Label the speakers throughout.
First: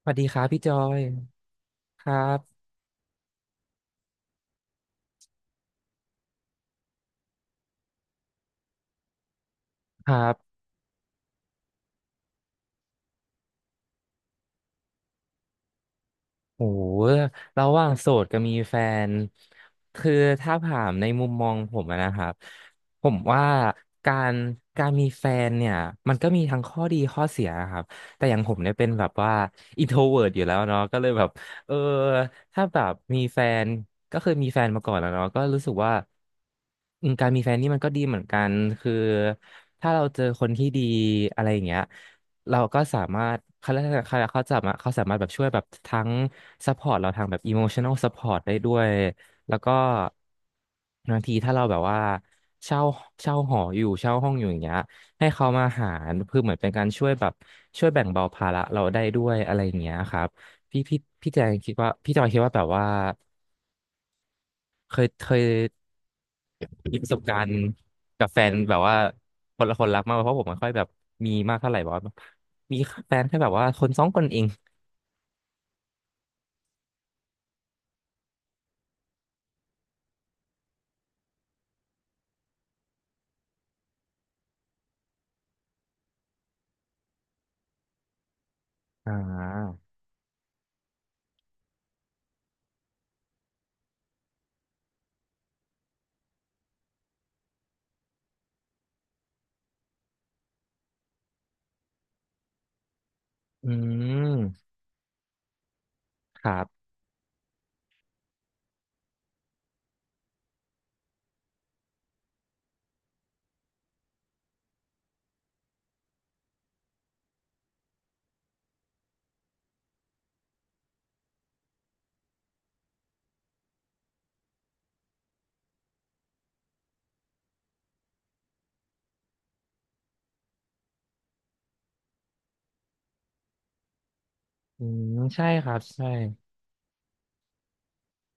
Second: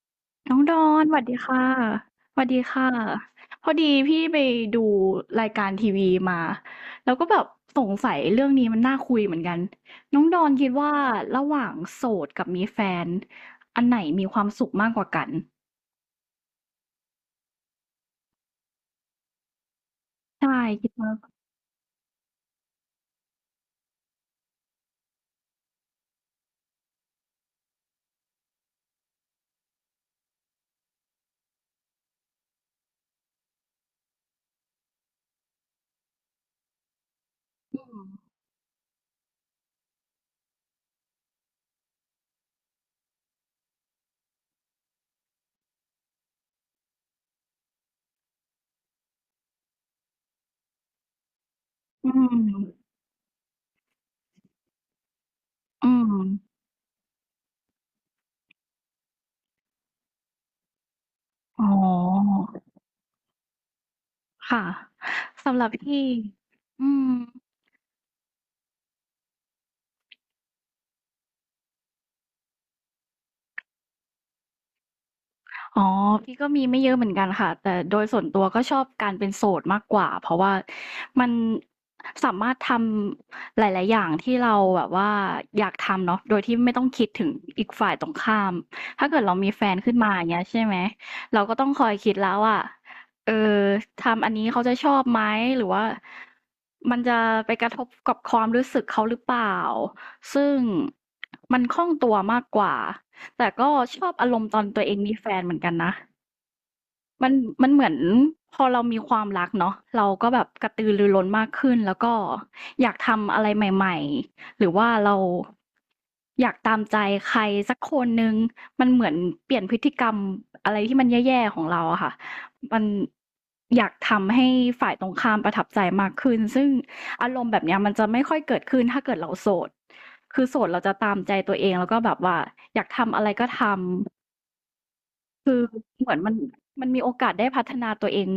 Speaker 1: สวัสดีครับ
Speaker 2: น้
Speaker 1: พี่
Speaker 2: อง
Speaker 1: จ
Speaker 2: ด
Speaker 1: อ
Speaker 2: อ
Speaker 1: ย
Speaker 2: นสวัสดีค่ะ
Speaker 1: ครั
Speaker 2: ส
Speaker 1: บ
Speaker 2: วัสดีค่ะพอดีพี่ไปดูรายการทีวีมาแล้วก็แบบสงสัยเรื่องนี้มันน่าคุยเหมือนกัน
Speaker 1: ค
Speaker 2: น้
Speaker 1: รั
Speaker 2: องดอน
Speaker 1: บ
Speaker 2: คิดว่าระหว่างโสดกับมีแฟนอันไหนมีความสุขมากกว่ากัน
Speaker 1: โหระหว่างโสดกับมีแฟนคือ
Speaker 2: ใช่
Speaker 1: ถ้าถา
Speaker 2: คิ
Speaker 1: ม
Speaker 2: ด
Speaker 1: ใน
Speaker 2: ว่า
Speaker 1: มุมมองผมอะนะครับผมว่าการการมีแฟนเนี่ยมันก็มีทั้งข้อดีข้อเสียครับแต่อย่างผมเนี่ยเป็นแบบว่าอินโทเวิร์อยู่แล้วเนาะก็เลยแบบเออถ้าแบบมีแฟนก็เคยมีแฟนมาก่อนแล้วเนาะก็รู้สึกว่าอืมการมีแฟนนี่มั
Speaker 2: อื
Speaker 1: นก็ดีเหมื
Speaker 2: ม
Speaker 1: อนกันคือถ้าเราเจอคนที่ดีอะไรอย่างเงี้ย เราก็สามารถเขาเรียกอะไรเขาเขาจะมาเขาสามารถแบบช่วยแบบทั้งซัพพอร์ตเราทางแบบ e m o t i o n a l Support ได้ด้วยแล้วก็บางทีถ้าเราแบบว่า
Speaker 2: อืม
Speaker 1: เช่าเช่าหออยู่เช่าห้องอยู่อย่างเงี้ยให้เขามา
Speaker 2: อื
Speaker 1: หาร
Speaker 2: ม
Speaker 1: เพือเหมือนเป็นการช่วยแบบช่วยแบ่งเบาภาระเราได้ด้วยอะไรอย่างเงี้ยครับพี่พี่พี่แจง
Speaker 2: อ๋
Speaker 1: คิดว่าพี่จอย
Speaker 2: อ
Speaker 1: คิดว่าแบบว่า
Speaker 2: ค่ะ
Speaker 1: เคย
Speaker 2: สำหรับพี่อื
Speaker 1: มีประ
Speaker 2: ม
Speaker 1: สบการณ์กับแฟนแบบว่าคนละคนรักมากกว่าเพราะผมไม่ค่อยแบบมีมากเท่าไหร่บอกว่ามีแฟนแค่แบบว่าคนสองคนเอง
Speaker 2: อ๋อพี่ก็มีไม่เยอะเหมือนกันค่ะแต่โดยส่วนตัวก็ชอบการเป็นโสดมากกว่าเพราะว่ามันสามารถทำหลายๆอย่างที่เราแบบว่าอยากทำเนาะโดยที่ไม่ต้องคิดถึงอีกฝ่ายตรงข้ามถ้า
Speaker 1: อ่
Speaker 2: เกิดเรามีแฟน
Speaker 1: า
Speaker 2: ขึ้นมาอย่างเงี้ยใช่ไหมเราก็ต้องคอยคิดแล้วว่าเออทำอันนี้เขาจะชอบไหมหรือว่ามันจะไปกระทบกับความรู้สึกเขาหรือเปล่าซึ่งมันคล่องตัวมากกว่า แต่
Speaker 1: อื
Speaker 2: ก็ชอบอารมณ์ตอน
Speaker 1: ม
Speaker 2: ตัวเองมีแฟนเหมือนกันนะ
Speaker 1: ครับ
Speaker 2: มันมันเหมือนพอเรามีความรักเนาะเราก็แบบกระตือรือร้นมากขึ้นแล้วก็อยากทำอะไรใหม่ๆหรือว่าเราอยากตามใจใครสักคนหนึ่งมันเหมือนเปลี่ยนพฤติกรรมอะไรที่มันแย่ๆของเราอะค่ะมันอยากทำให้ฝ่ายตรงข้ามประทับใจมากขึ้นซึ่งอารมณ์แบบเนี้ยมันจะไม่ค่อยเกิดขึ้นถ้าเกิดเราโสดคือโสดเราจะตามใจตัวเองแล้วก็แบบว่าอยากทำอะไรก็ทำ
Speaker 1: อืมใช่
Speaker 2: คือ
Speaker 1: ครับใช่
Speaker 2: เหมือนมันมีโอกาสได้พัฒนาตัวเอง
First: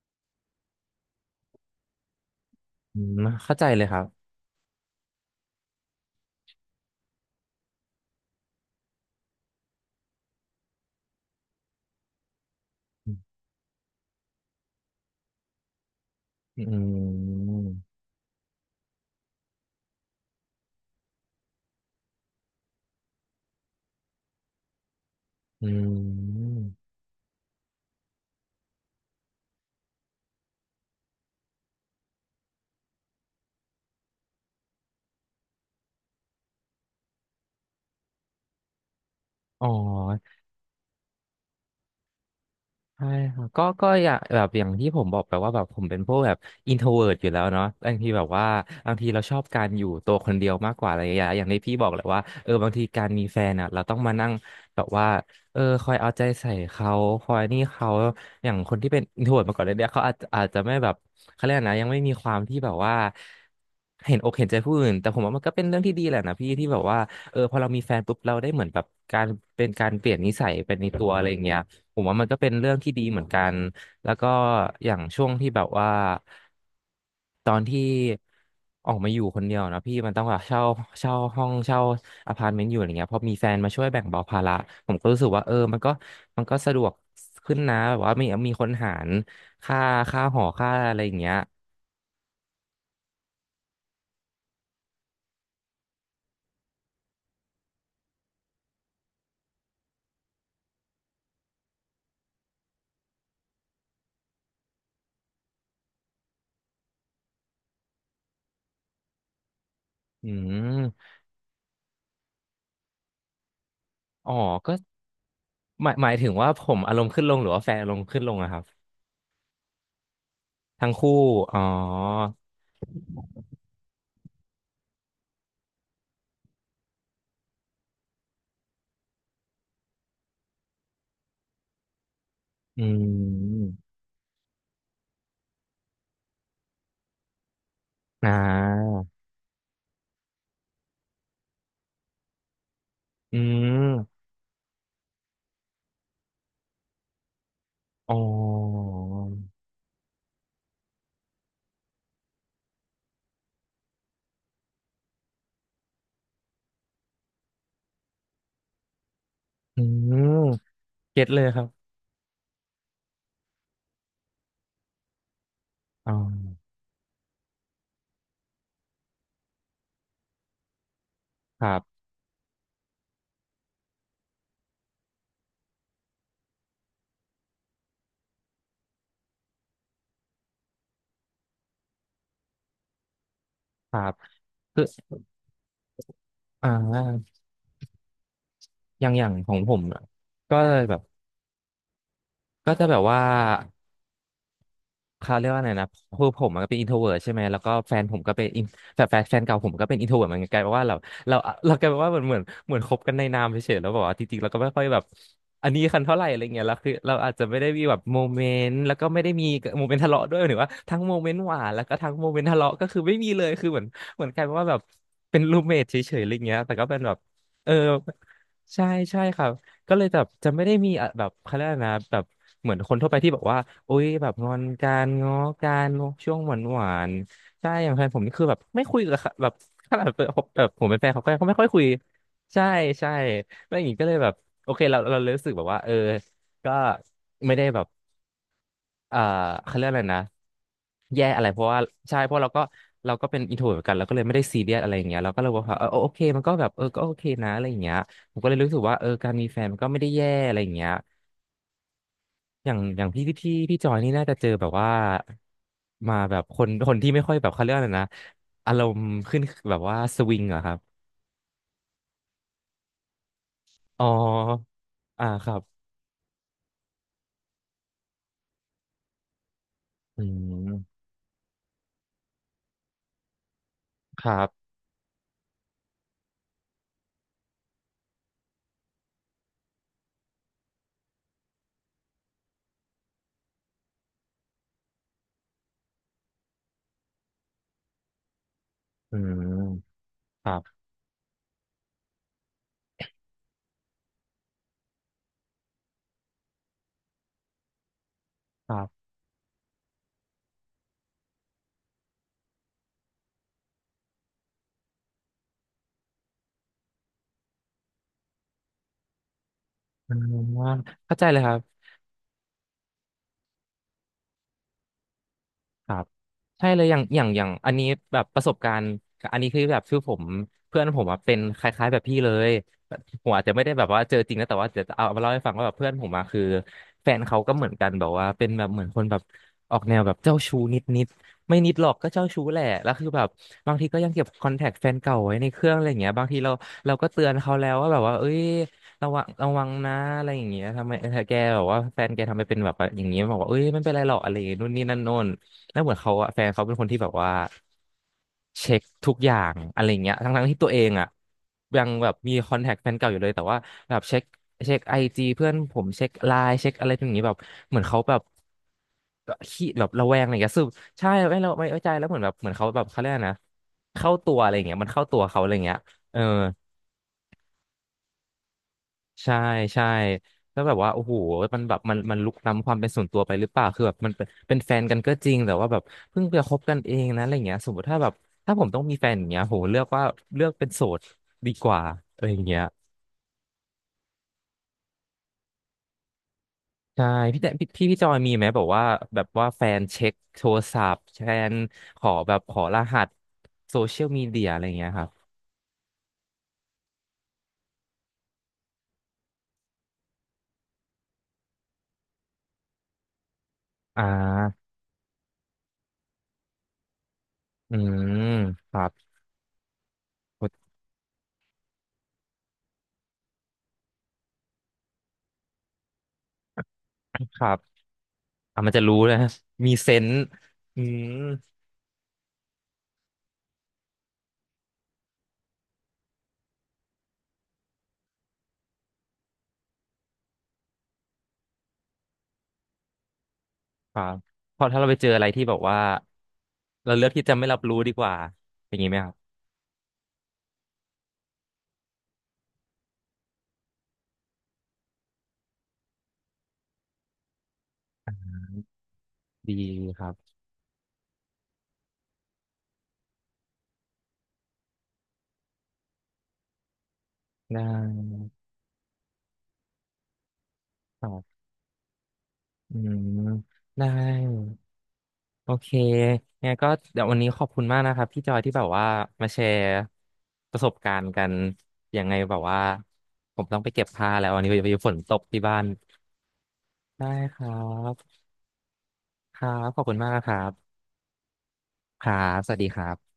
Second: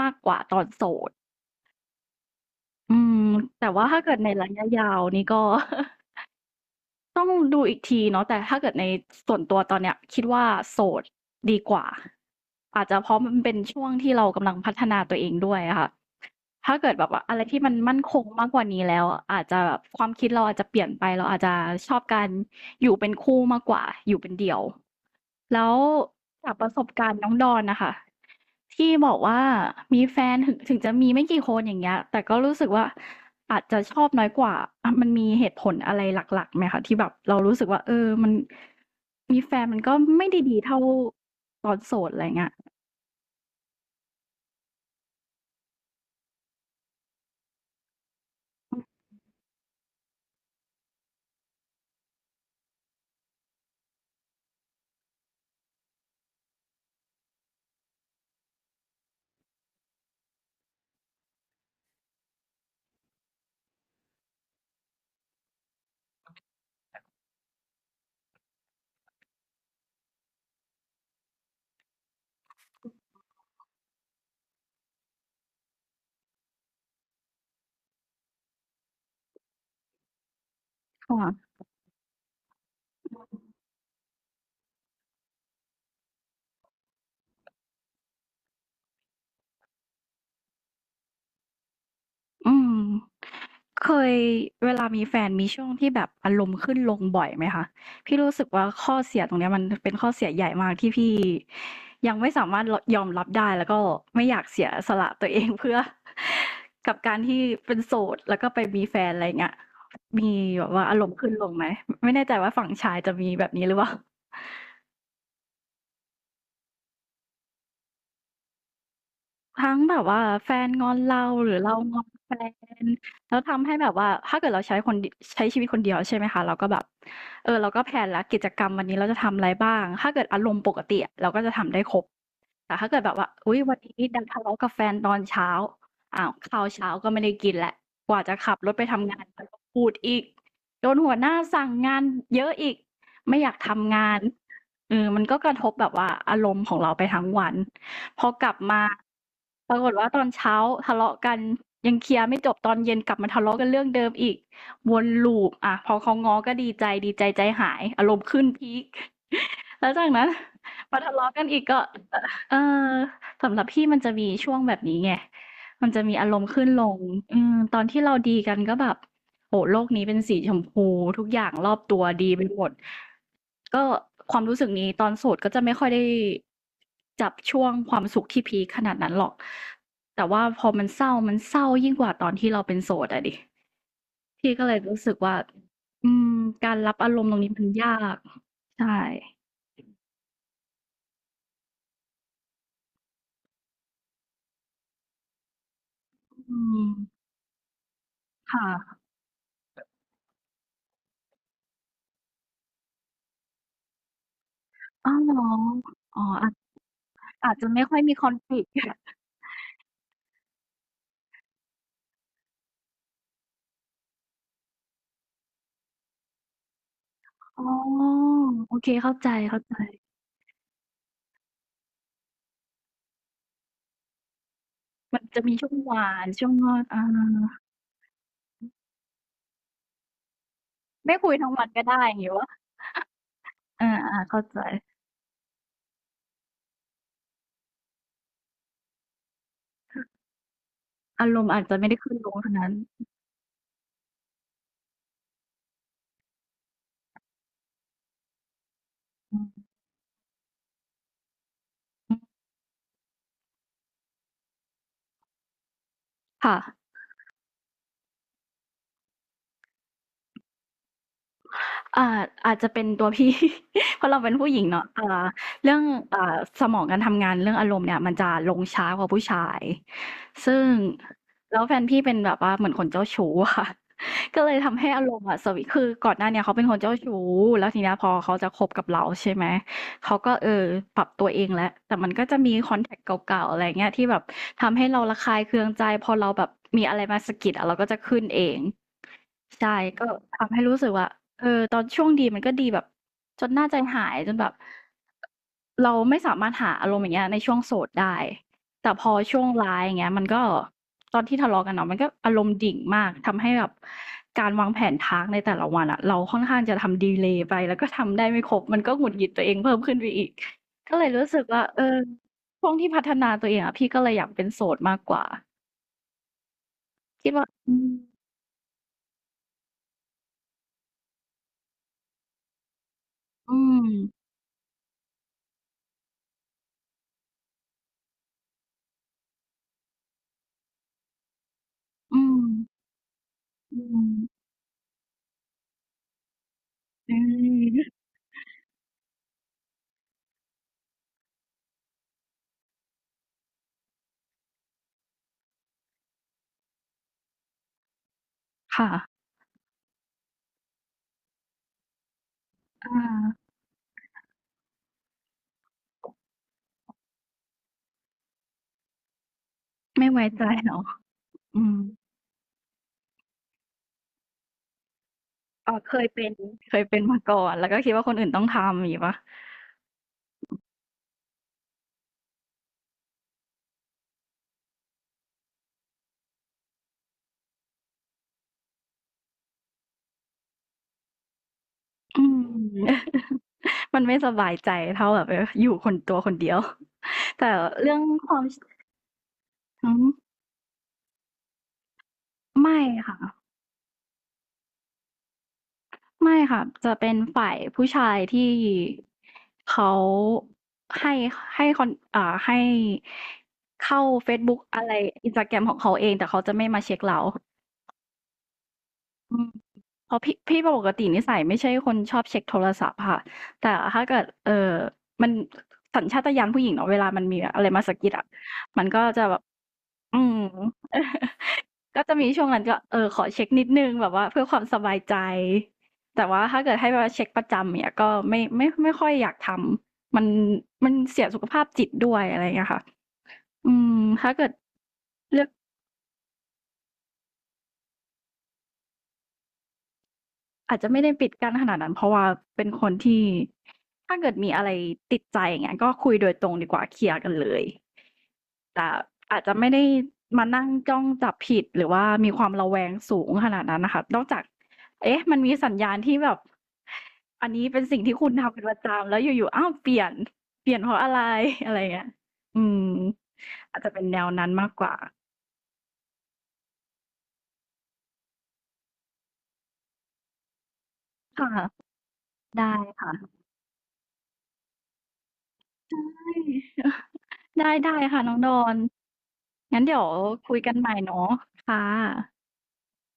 Speaker 2: มากกว่าตอนโสดอื
Speaker 1: อื
Speaker 2: ม
Speaker 1: มเข้าใจ
Speaker 2: แต่
Speaker 1: เล
Speaker 2: ว่า
Speaker 1: ยครั
Speaker 2: ถ้า
Speaker 1: บ
Speaker 2: เกิดในระยะยาวนี่ก็ ต้องดูอีกทีเนาะแต่ถ้าเกิดในส่วนตัวตอนเนี้ยคิดว่าโสดดีกว่าอาจจะเพราะมันเป็นช่วงที่เรากำลังพัฒนาตัวเองด้วยอะค่ะ
Speaker 1: อื
Speaker 2: ถ้าเกิดแบบว่าอะไรที่มัน
Speaker 1: ม
Speaker 2: มั่นคงมากกว่านี้แล้วอาจจะแบบความคิดเราอาจจะเปลี่ยนไปเราอาจจะชอบการอยู่เป็นคู่มากกว่าอยู่เป็นเดี่ยว แล้
Speaker 1: อื
Speaker 2: วจาก
Speaker 1: ม
Speaker 2: ประสบการณ์น้องดอนน่ะค่ะที่บอกว่ามีแฟนถึงจะมีไม่กี่คนอย่างเงี้ยแต่ก็รู้สึกว่าอาจจะชอบน้อยกว่าอามันมีเหตุผลอะไรหลักๆไหมคะที่แบบเรารู้สึกว่าเออมันมีแฟ
Speaker 1: อ๋
Speaker 2: น
Speaker 1: อ
Speaker 2: มันก็ไม่ได้ดีเท่าตอนโสดอะไรเงี้ย
Speaker 1: ใช่ครับก็อย่างแบบอย่างที่ผมบอกไปว่าแบบผมเป็นพวกแบบอินโทรเวิร์ตอยู่แล้วเนาะบางทีแบบว่าบางทีเราชอบการอยู่ตัวคนเดียวมากกว่าอะไรอย่างเงี้ยอย่างที่พี่บอกแหละว่าเออบางทีการมีแฟนอ่ะเราต้องมานั่งแบบว่าคอยเอาใจใส่เขาคอยนี่เขาอย่างคนที่เป็นอินโทรเวิร์ตมาก่อนเลยเนี่ยเขาอาจจะไม่แบบเขาเรียกอะไรนะยังไม่มีความที่แบบว่าเห็นอกเห็นใจผู้อื่นแต่ผมว่ามันก็เป็นเรื่องที่ดีแหละนะพี่ที่แบบว่าเออพอเรามีแฟนปุ๊บเราได้เหมือนแบบการเป็นการเปลี่ยนนิสัยเป็นในตัวอะไรอย่างเงี้ย ผมว่ามันก็เป็นเรื่องที่ดีเหมือนกัน แล้วก็อย่างช่วงที่แบบว่าตอนที่ออกมาอยู่คนเดียวนะพี่มันต้องแบบเช่าห้อง
Speaker 2: ค่ะ
Speaker 1: เช่าอพาร์ตเมนต์อยู่อะไรเงี้ยพอมีแฟนมาช่วยแบ่งเบาภาระผมก็รู้สึกว่าเออมันก็สะดวกขึ้นนะแบบว่ามีคนหารค่าค่าหอค่าอะไรอย่างเงี้ย
Speaker 2: อืมเคยเวลามีแฟนมีช่วงที่แบบอารมณ์ขึ้นลงบ่อยไหมคะพี่รู้สึกว่าข้อเสียตรงเนี้ยมันเป็นข้อเสียใหญ่มากที่พี่ยังไม่สามารถรยอมรับได้แล้วก็ไม่อยากเสียสละตัวเองเพื่อ กับการที่เป็นโสดแล้วก็ไปมีแฟนอะไรอย่างเงี้ยมี
Speaker 1: อื
Speaker 2: แบบว่าอารม
Speaker 1: ม
Speaker 2: ณ์ขึ้นลงไหมไม่แน่ใจว่าฝั่งชายจะมีแบบนี้หรือเปล่า
Speaker 1: อ๋อก็หมายถึงว่าผมอารมณ์ขึ้นลงหรือว่าแฟนอารมณ์ขึ้นลงอะครับ
Speaker 2: ทั้งแบบว่าแฟนง
Speaker 1: ทั้
Speaker 2: อ
Speaker 1: ง
Speaker 2: นเรา
Speaker 1: คู่
Speaker 2: หรือ
Speaker 1: อ๋อ
Speaker 2: เรางอนแฟนแล้วทำให้แบบว่าถ้าเกิดเราใช้ชีวิตคนเดียวใช่ไหมคะเราก็แบบเออเราก็แพลนแล้วกิจกรรมวันนี้เราจะทำอะไรบ้างถ้าเกิดอารมณ์ปกติอะเราก็จะทำได้ครบแต่
Speaker 1: อื
Speaker 2: ถ้าเกิดแบบว่าอุ๊ยวัน
Speaker 1: ม
Speaker 2: นี้ดันทะเลาะกับแฟนตอนเช้าอ้าวข้าวเช้าก็ไม่ได้กินแล้วกว่า
Speaker 1: อ่า
Speaker 2: จะขับรถไปทำงานก็ต้องพูดอีกโดนหัวหน้าสั่งงานเยอะอีก
Speaker 1: อื
Speaker 2: ไม่อยากทำงาน
Speaker 1: ม
Speaker 2: เออมันก็กระทบแบบว่าอารมณ์ของเราไปทั้งวัน
Speaker 1: อ๋อ
Speaker 2: พอกลับมาปรากฏว่าตอนเช้าทะเลาะกันยังเคลียร์ไม่จบตอนเย็นกลับมาทะเลาะกันเรื่องเดิมอีกวนลูปอะพอเขาง้อก็ดีใจดีใจใจหายอารมณ์ขึ้นพีค
Speaker 1: อื
Speaker 2: แล้วจากนั้น
Speaker 1: ม
Speaker 2: มาทะ
Speaker 1: เก็ต
Speaker 2: เลาะ
Speaker 1: เล
Speaker 2: กั
Speaker 1: ย
Speaker 2: น
Speaker 1: ค
Speaker 2: อีก
Speaker 1: รับ
Speaker 2: ก็เออสำหรับพี่มันจะมีช่วงแบบนี้ไงมันจะ
Speaker 1: อ๋
Speaker 2: มีอารมณ์
Speaker 1: อ
Speaker 2: ขึ้นลงอืมตอนที่เราดีกันก็แบบ โอ้โฮโลกนี้เป็นสีชมพูทุกอย่าง
Speaker 1: ค
Speaker 2: รอ
Speaker 1: รั
Speaker 2: บตั
Speaker 1: บ
Speaker 2: วดีไปหมดก็ความรู้สึกนี้ตอนโสดก็จะไม่ค่อยได้จับช่วงความสุขที่พีกขนาดนั้นหรอกแต่ว่าพอมันเศร้ามันเศร้ายิ่งกว่าตอนที่เราเป็นโสดอะดิ
Speaker 1: ครับ
Speaker 2: พี่ก็เลย
Speaker 1: คือ
Speaker 2: รู้สึกว่าอืม
Speaker 1: อ่
Speaker 2: การรับอารมณ์
Speaker 1: า
Speaker 2: ตรงนี้มันยากใช่
Speaker 1: อย่างอย่างของผมอะก็เลยแบบก็จะแบบว่า เขาเรียกว่าไงนะคือผม
Speaker 2: อื
Speaker 1: มันก็เป็น
Speaker 2: ม
Speaker 1: อินโทรเวิร์ใช่ไหมแล้วก็แฟนผมก็เป็น
Speaker 2: ค
Speaker 1: in- แฟ
Speaker 2: ่ะ
Speaker 1: นแฟนแฟนเก่าผมก็เป็นอินโทรเวิร์เหมือนกันกลายเป็นว่าเราเรากลายเป็นว่าเหมือนคบกันในนามเฉยๆแล้วบอกว่าจริงๆเราก็ไม่ค่อยแบบ
Speaker 2: อ้าวเหรอ
Speaker 1: อันนี้กันเท่า
Speaker 2: อ๋
Speaker 1: ไห
Speaker 2: อ
Speaker 1: ร่อะไรเงี้ยแล้วคือเราอาจจะ
Speaker 2: อา
Speaker 1: ไม่
Speaker 2: จ
Speaker 1: ได้
Speaker 2: จะ
Speaker 1: มี
Speaker 2: ไม่
Speaker 1: แบ
Speaker 2: ค่อ
Speaker 1: บ
Speaker 2: ยมี
Speaker 1: โมเมน
Speaker 2: conflict
Speaker 1: ต์แล้วก็ไม่ได้มีโมเมนต์ทะเลาะด้วยหรือว่าทั้งโมเมนต์หวานแล้วก็ทั้งโมเมนต์ทะเลาะก็คือไม่มีเลยคือเหมือนกลายเป็นว่าแบบเป็นรูมเมทเฉยๆอะไรเงี้ยแต่ก็เป็นแบบ
Speaker 2: อ๋อ
Speaker 1: เออ
Speaker 2: โอ
Speaker 1: ใช่
Speaker 2: เคเข้า
Speaker 1: ใช่
Speaker 2: ใจ
Speaker 1: ค่ะ ก็เลยแบบจะไม่ได้มีอะแบบเขาเรียกอะไรนะแบบเหมือนคนทั่วไปที่บอกว่าโอ๊ยแบบงอนการ
Speaker 2: ๆมัน
Speaker 1: ง้อ
Speaker 2: จะมีช่
Speaker 1: กา
Speaker 2: วง
Speaker 1: ร
Speaker 2: หวาน
Speaker 1: ช่วง
Speaker 2: ช่ว
Speaker 1: ห
Speaker 2: ง
Speaker 1: วาน
Speaker 2: งอ
Speaker 1: ห
Speaker 2: น
Speaker 1: วา
Speaker 2: อา
Speaker 1: นใช่อย่างแฟนผมนี่คือแบบไม่คุยกับเขาแบบขนาดแบบผมเป็นแฟน
Speaker 2: ไม่
Speaker 1: เขา
Speaker 2: คุ
Speaker 1: ก็
Speaker 2: ย
Speaker 1: เขา
Speaker 2: ทั้ง
Speaker 1: ไม่ค่
Speaker 2: วั
Speaker 1: อ
Speaker 2: น
Speaker 1: ยคุ
Speaker 2: ก็
Speaker 1: ย
Speaker 2: ได้อย่างงี้วะ
Speaker 1: ใช่ใช่แล้วอย่าง
Speaker 2: ่า
Speaker 1: นี้ก็เลย
Speaker 2: อา
Speaker 1: แบ
Speaker 2: ๆ
Speaker 1: บ
Speaker 2: เข้าใจ
Speaker 1: โอเคเรารู้สึกแบบว่าเออก็ไม่ได้แบบ เอ่อเขาเรียกอะไรนะแย่
Speaker 2: อาร
Speaker 1: อะไร
Speaker 2: มณ์
Speaker 1: เพ
Speaker 2: อาจ
Speaker 1: ราะ
Speaker 2: จะ
Speaker 1: ว่า
Speaker 2: ไม่ได้ขึ้
Speaker 1: ใช่
Speaker 2: นล
Speaker 1: เพ
Speaker 2: ง
Speaker 1: ราะเรา
Speaker 2: เท่า
Speaker 1: ก็
Speaker 2: นั้น
Speaker 1: เราก็เป็นอินโทรเหมือนกันเราก็เลยไม่ได้ซีเรียสอะไรอย่างเงี้ยเราก็เลยบอกว่าเออโอเคมันก็แบบเออก็โอเคนะอะไรอย่างเงี้ยผมก็เลยรู้สึกว่าเออการ
Speaker 2: อื
Speaker 1: มีแฟน
Speaker 2: ม
Speaker 1: มันก็ไม่ได้แย่อะไรอย่างเงี้ยอย่างอย่างพี่ที่พี่จอยนี่น่าจะเจอแบบว่ามาแบบ
Speaker 2: ค่ะ
Speaker 1: คนที่ไม่ค่อยแบบเขาเรียกอะไรนะอารมณ์ขึ้นแบบว่าสวิงเหรอะครับ
Speaker 2: อ่าอาจจะเป็นตัวพี่ เพ
Speaker 1: อ๋อ
Speaker 2: ราะเราเป็นผู้หญิงเนาะอ่า
Speaker 1: อ่าครับ
Speaker 2: เรื่องอ่าสมองการทำงานเรื่องอารมณ์เนี่ยมันจะลงช้ากว่าผู้ชาย
Speaker 1: อื
Speaker 2: ซึ่ง
Speaker 1: ม
Speaker 2: แล้วแฟนพี่เป็นแบบว่าเหมือนคนเจ้าชู้อะค่ะ
Speaker 1: ครั
Speaker 2: ก็เลย
Speaker 1: บ
Speaker 2: ทำให้อารมณ์อะสวิตช์คือก่อนหน้าเนี่ยเขาเป็นคนเจ้าชู้แล้วทีเนี้ยพอเขาจะคบกับเราใช่ไหมเขาก็ปรับตัวเองแล้วแต่มันก็จะมีคอนแทคเก่าๆอะไรเงี้ยที่แบบทำให้เราระคายเคืองใจพอเราแบบมีอะไรมาสะกิดอะเราก็จะขึ้นเอง
Speaker 1: อื
Speaker 2: ใช่
Speaker 1: ม
Speaker 2: ก็
Speaker 1: ค
Speaker 2: ทำ
Speaker 1: รั
Speaker 2: ให้รู้
Speaker 1: บ
Speaker 2: สึกว่าเออตอนช่วงดีมันก็ดีแบบจนน่าใจหายจนแบบเราไม่สามารถหาอารมณ์อย่างเงี้ยในช่วงโสดได้
Speaker 1: ครั
Speaker 2: แต่
Speaker 1: บ
Speaker 2: พอช่วงร้ายอย่างเงี้ยมันก็ตอนที่ทะเลาะกันเนาะมันก็อารมณ์ดิ่งมากทำให้แบบการวางแผน task ในแต่ละวันอะเราค่อนข้างจะทำดีเลย์ไปแล้วก็ทำได้ไม่ครบมันก็หงุดหงิดตัวเองเพิ่มขึ้นไป
Speaker 1: อื
Speaker 2: อีก
Speaker 1: ม
Speaker 2: ก็เลย
Speaker 1: เข้าใจ
Speaker 2: รู้
Speaker 1: เล
Speaker 2: สึ
Speaker 1: ย
Speaker 2: ก
Speaker 1: ครับ
Speaker 2: ว่าเออช่วงที่พัฒนาตัวเองอะพี่ก็เลยอยากเป็นโสดมากกว่า
Speaker 1: ครับใช่เลยอย่างอย่าง
Speaker 2: คิด
Speaker 1: อ
Speaker 2: ว่า
Speaker 1: ย่างอั
Speaker 2: อื
Speaker 1: นนี้
Speaker 2: ม
Speaker 1: แบบประสบการณ์อันนี้คือแบบคือผมเพื่อนผมอะเป็นคล้ายๆแบบพี่เลยผมอาจจะ
Speaker 2: อื
Speaker 1: ไม่ได้แบบว่าเจอ
Speaker 2: ม
Speaker 1: จริงนะแต่ว่าเดี๋ยวจะเอามาเล่าให้ฟังว่าแบบเพื่อนผมอะคือแฟนเขาก็เหมือนกันแบบว่าเป็นแบบเหมือนคนแบบออกแนวแบบเจ้าชู้นิดๆไม่นิดหรอกก็
Speaker 2: อื
Speaker 1: เจ้าชู้
Speaker 2: ม
Speaker 1: แหละแล้วคือแบบบาง
Speaker 2: อื
Speaker 1: ทีก็ยังเก็บค
Speaker 2: ม
Speaker 1: อนแทคแฟนเก่าไว้ในเครื่องอะไรอย่างเงี้ยบางทีเราก็
Speaker 2: อื
Speaker 1: เตือนเขาแล้วว่าแบบ
Speaker 2: ม
Speaker 1: ว่าเอ้ยระวังระวังนะอะไรอย่างเงี้ยทำไมเออแกแบบว่าแฟนแกทำไมเป็นแบบว่าอย่างเงี้ยบอกว่าเอ้ยไม่เป็นไรหรอกอะไรอย่างงี้นู่นนี่นั่นโน่น แล้วเหมือนเขาอะแฟนเขาเป็นคนที่แบบว่าเช็ค
Speaker 2: ค่ะ
Speaker 1: ทุกอย่างอะไรเงี้ยทั้งๆที่ตัวเองอ่ะยังแบบมีคอนแทคแฟ
Speaker 2: อ
Speaker 1: นเก่าอยู่เลยแต่
Speaker 2: า
Speaker 1: ว่าแบบเช็คไอจีเพื่อนผมเช็คไลน์เช็คอะไรอย่างนี้แบบเหมือนเขาแบบขี้แบบระ
Speaker 2: ไม่
Speaker 1: แวง
Speaker 2: ไว้
Speaker 1: อะไร
Speaker 2: ใจ
Speaker 1: เงี้ยซึ่ง
Speaker 2: เนาะ
Speaker 1: ใช่ไม่เรา
Speaker 2: อื
Speaker 1: ไม่
Speaker 2: ม
Speaker 1: ไว้ใจแล้วเหมือนแบบเหมือนเขาแบบเขาเรียกอะไรนะเข้าตัวอะไรเงี้ยมันเข้าตัวเขาอะไร
Speaker 2: อ๋อ
Speaker 1: เงี้ย
Speaker 2: เคย
Speaker 1: เออ
Speaker 2: เป็นเคยเป็นมาก่อน แล้วก็คิดว่าคนอื่นต้องทำอย่างงี้เปล่า
Speaker 1: ใช่ใช่แล้วแบบว่าโอ้โหมันแบบมันลุกล้ำความเป็นส่วนตัวไปหรือเปล่าคือแบบมันเป็นแฟนกันก็จริงแต่ว่าแบบเพิ่งไปคบกันเองนะอะไรเงี้ยสมมติถ้าแบบถ้าผมต้องมีแฟนอย่างเงี้ยผมเลือกว่าเลือกเป็นโสดดีกว่า
Speaker 2: อื
Speaker 1: อะไรอ
Speaker 2: ม
Speaker 1: ย่างเงี้ย
Speaker 2: มันไม่สบายใจเท่าแบบเอออยู่คนตัวคนเดียว
Speaker 1: ใช่ พี่
Speaker 2: แต่
Speaker 1: แต่พี่พี่
Speaker 2: เรื่
Speaker 1: พี่
Speaker 2: อง
Speaker 1: จอย
Speaker 2: ค
Speaker 1: มี
Speaker 2: วา
Speaker 1: ไห
Speaker 2: ม
Speaker 1: ม
Speaker 2: ช
Speaker 1: แบบว่าแบบว่าแฟน
Speaker 2: อือ
Speaker 1: เช็
Speaker 2: ฮึ
Speaker 1: คโทรศัพท์แฟนขอแบบขอร
Speaker 2: ไม่
Speaker 1: หัส
Speaker 2: ค่ะ
Speaker 1: โซเชียลมีเดียอะไรเงี้ยครับ
Speaker 2: ไม่ค่ะ จะเป็นฝ่ายผู้ชายที่เขาให้ให้คอนให้
Speaker 1: อ่
Speaker 2: เข้าเฟซบุ๊ก
Speaker 1: า
Speaker 2: อะไร Instagram ของเขาเอง แต่เขาจะไม่มาเช็กเรา
Speaker 1: อืมครับ
Speaker 2: อืม เพราะพี่ปกตินิสัยไม่ใช่คนชอบเช็คโทรศัพท์ค่ะแต่ถ้าเกิดมันสัญชาตญาณผู้หญิงเนาะเวลามัน
Speaker 1: ค
Speaker 2: มี
Speaker 1: รับ
Speaker 2: อะไรมาสะกิดอะ
Speaker 1: อ่ะมันจะ
Speaker 2: มัน
Speaker 1: รู้
Speaker 2: ก็
Speaker 1: นะ
Speaker 2: จะแบบ
Speaker 1: มีเซน
Speaker 2: อื
Speaker 1: ส์
Speaker 2: ม
Speaker 1: อืม
Speaker 2: ก็จะมีช่วงนั้นก็เออขอเช็คนิดนึงแบบว่าเพื่อความสบายใจแต่ว่าถ้าเกิดให้มาเช็คประจำเนี้ยก็ไม่ไม่ค่อยอยากทำมันมันเสียสุขภาพจิตด้วยอะไรอย่างเงี้ยค่ะอื
Speaker 1: ค
Speaker 2: ม
Speaker 1: รับ
Speaker 2: ถ้าเกิด
Speaker 1: พอถ้าเราไปเจออะไร
Speaker 2: เลื
Speaker 1: ที่
Speaker 2: อก
Speaker 1: แบบว่าเราเลือกที่จะไม่รับรู้ดีกว่าอย่างนี้ไหมครับ
Speaker 2: อาจจะไม่ได้ปิดกั้นขนาดนั้นเพราะว่าเป็นคนที่ถ้าเกิดมีอะไรติดใจอย่างเงี้ยก็คุยโดยตรงดีกว่าเคลียร์กันเลยแต่อาจจะ
Speaker 1: ดี
Speaker 2: ไม่ได้
Speaker 1: ครับ
Speaker 2: มานั่งจ้องจับผิดหรือว่ามีความระแวงสูงขนาดนั้นน่ะค่ะนอกจากเอ๊ะมันมีสัญญาณที่แบบอัน
Speaker 1: ได้
Speaker 2: นี้เป็นสิ่งที่คุณทำเป็นประจำแล้วอยู่ๆอ้าวเปลี่ยนเปลี่ยนเพราะ
Speaker 1: ครั
Speaker 2: อะไร
Speaker 1: บ
Speaker 2: อะไรอย่างเงี้ยอื
Speaker 1: อื
Speaker 2: ม
Speaker 1: ม
Speaker 2: อาจ
Speaker 1: ได้
Speaker 2: จะเป็นแนวนั้นมากกว่า
Speaker 1: โอเคงั้นก็เดี๋ยววันนี้ขอบคุณมากนะครับพี่จอยที่แบบว่ามาแชร์ประสบการณ์กัน
Speaker 2: ค่ะ
Speaker 1: ยังไงแบบว่า
Speaker 2: ได้ค่ะ
Speaker 1: ผมต้องไปเก็บผ้าแล้ววันนี้ไปฝนตกที่บ้าน
Speaker 2: ใช่
Speaker 1: ได้ค รั
Speaker 2: ได้ได้
Speaker 1: บ
Speaker 2: ค่ะน้องดอน
Speaker 1: ครับข
Speaker 2: งั้
Speaker 1: อ
Speaker 2: น
Speaker 1: บคุ
Speaker 2: เดี๋
Speaker 1: ณ
Speaker 2: ยว
Speaker 1: มากครั
Speaker 2: คุยกั
Speaker 1: บ
Speaker 2: นใหม่เนาะค่ะ
Speaker 1: ครับสวัสดีครับ